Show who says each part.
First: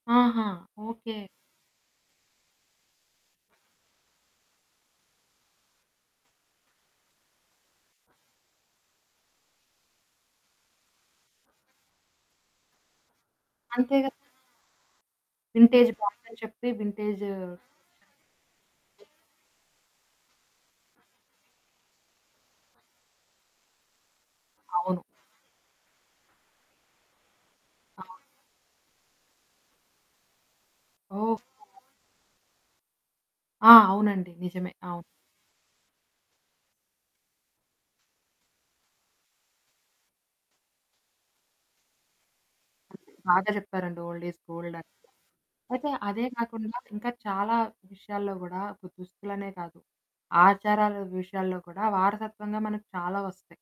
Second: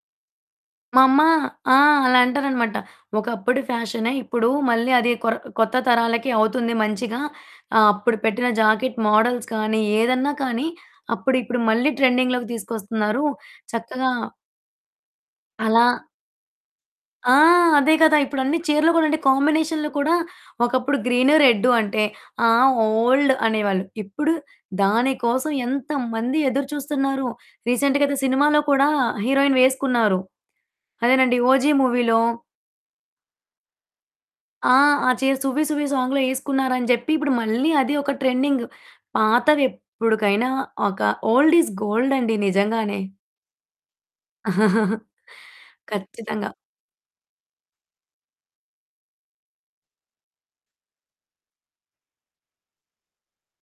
Speaker 1: ఆహా!
Speaker 2: మా
Speaker 1: ఓకే.
Speaker 2: అమ్మ ఆ! అలా అంటాదనమాట. ఒకప్పుడు ఫ్యాషనే ఇప్పుడు మళ్ళీ అది కొర కొత్త తరాలకి అవుతుంది మంచిగా. ఆహ్, అప్పుడు పెట్టిన జాకెట్ మాడల్స్ కానీ, ఏదన్నా కానీ అప్పుడు ఇప్పుడు మళ్ళీ ట్రెండింగ్‌లోకి తీసుకొస్తున్నారు.
Speaker 1: అంతే
Speaker 2: చక్కగా
Speaker 1: కదా!
Speaker 2: అలా
Speaker 1: వింటేజ్ బాగుందని చెప్పి వింటేజు
Speaker 2: ఆ! అదే కదా! ఇప్పుడన్ని చీరెలు కూడా అండి కాంబినేషన్‌లు కూడా, ఒకప్పుడు గ్రీన్, రెడ్ అంటే, ఆ! ఓల్డ్ అనేవాళ్ళు. ఇప్పుడు,
Speaker 1: అవును.
Speaker 2: దాని కోసం ఎంతమంది ఎదురు చూస్తున్నారో!
Speaker 1: ఆ!
Speaker 2: రీసెంట్‌గా ఐతే సినిమాలో కూడా హీరోయిన్ వేసుకున్నారు. అదేనండి.
Speaker 1: ఓహ్!
Speaker 2: 'ఓజీ' మూవీలో.
Speaker 1: ఆ! అవునండి.
Speaker 2: ఆ!
Speaker 1: నిజమే. అవును.
Speaker 2: ఆ చీర 'సువ్వి సువ్వి' సాంగ్‌లో ఏసుకున్నారని జెప్పి. ఇప్పుడు మళ్ళీ అది ఒక ట్రెండింగ్. పాతవి ఎప్పుటికైనా ఒక ఓల్డ్ ఇస్ గోల్డ్ అండి నిజంగానే.
Speaker 1: బాగా చెప్పారండి ఓల్డ్ ఈ స్ గోల్డ్ అని. అయితే అదే
Speaker 2: ఖచ్చితంగా.
Speaker 1: కాకుండా ఇంకా చాలా విషయాల్లో గూడా ఒక దుస్తులనే కాదు, ఆచారాల విషయాల్లో కూడా వారసత్వంగా మనకు చాలా వస్తాయి.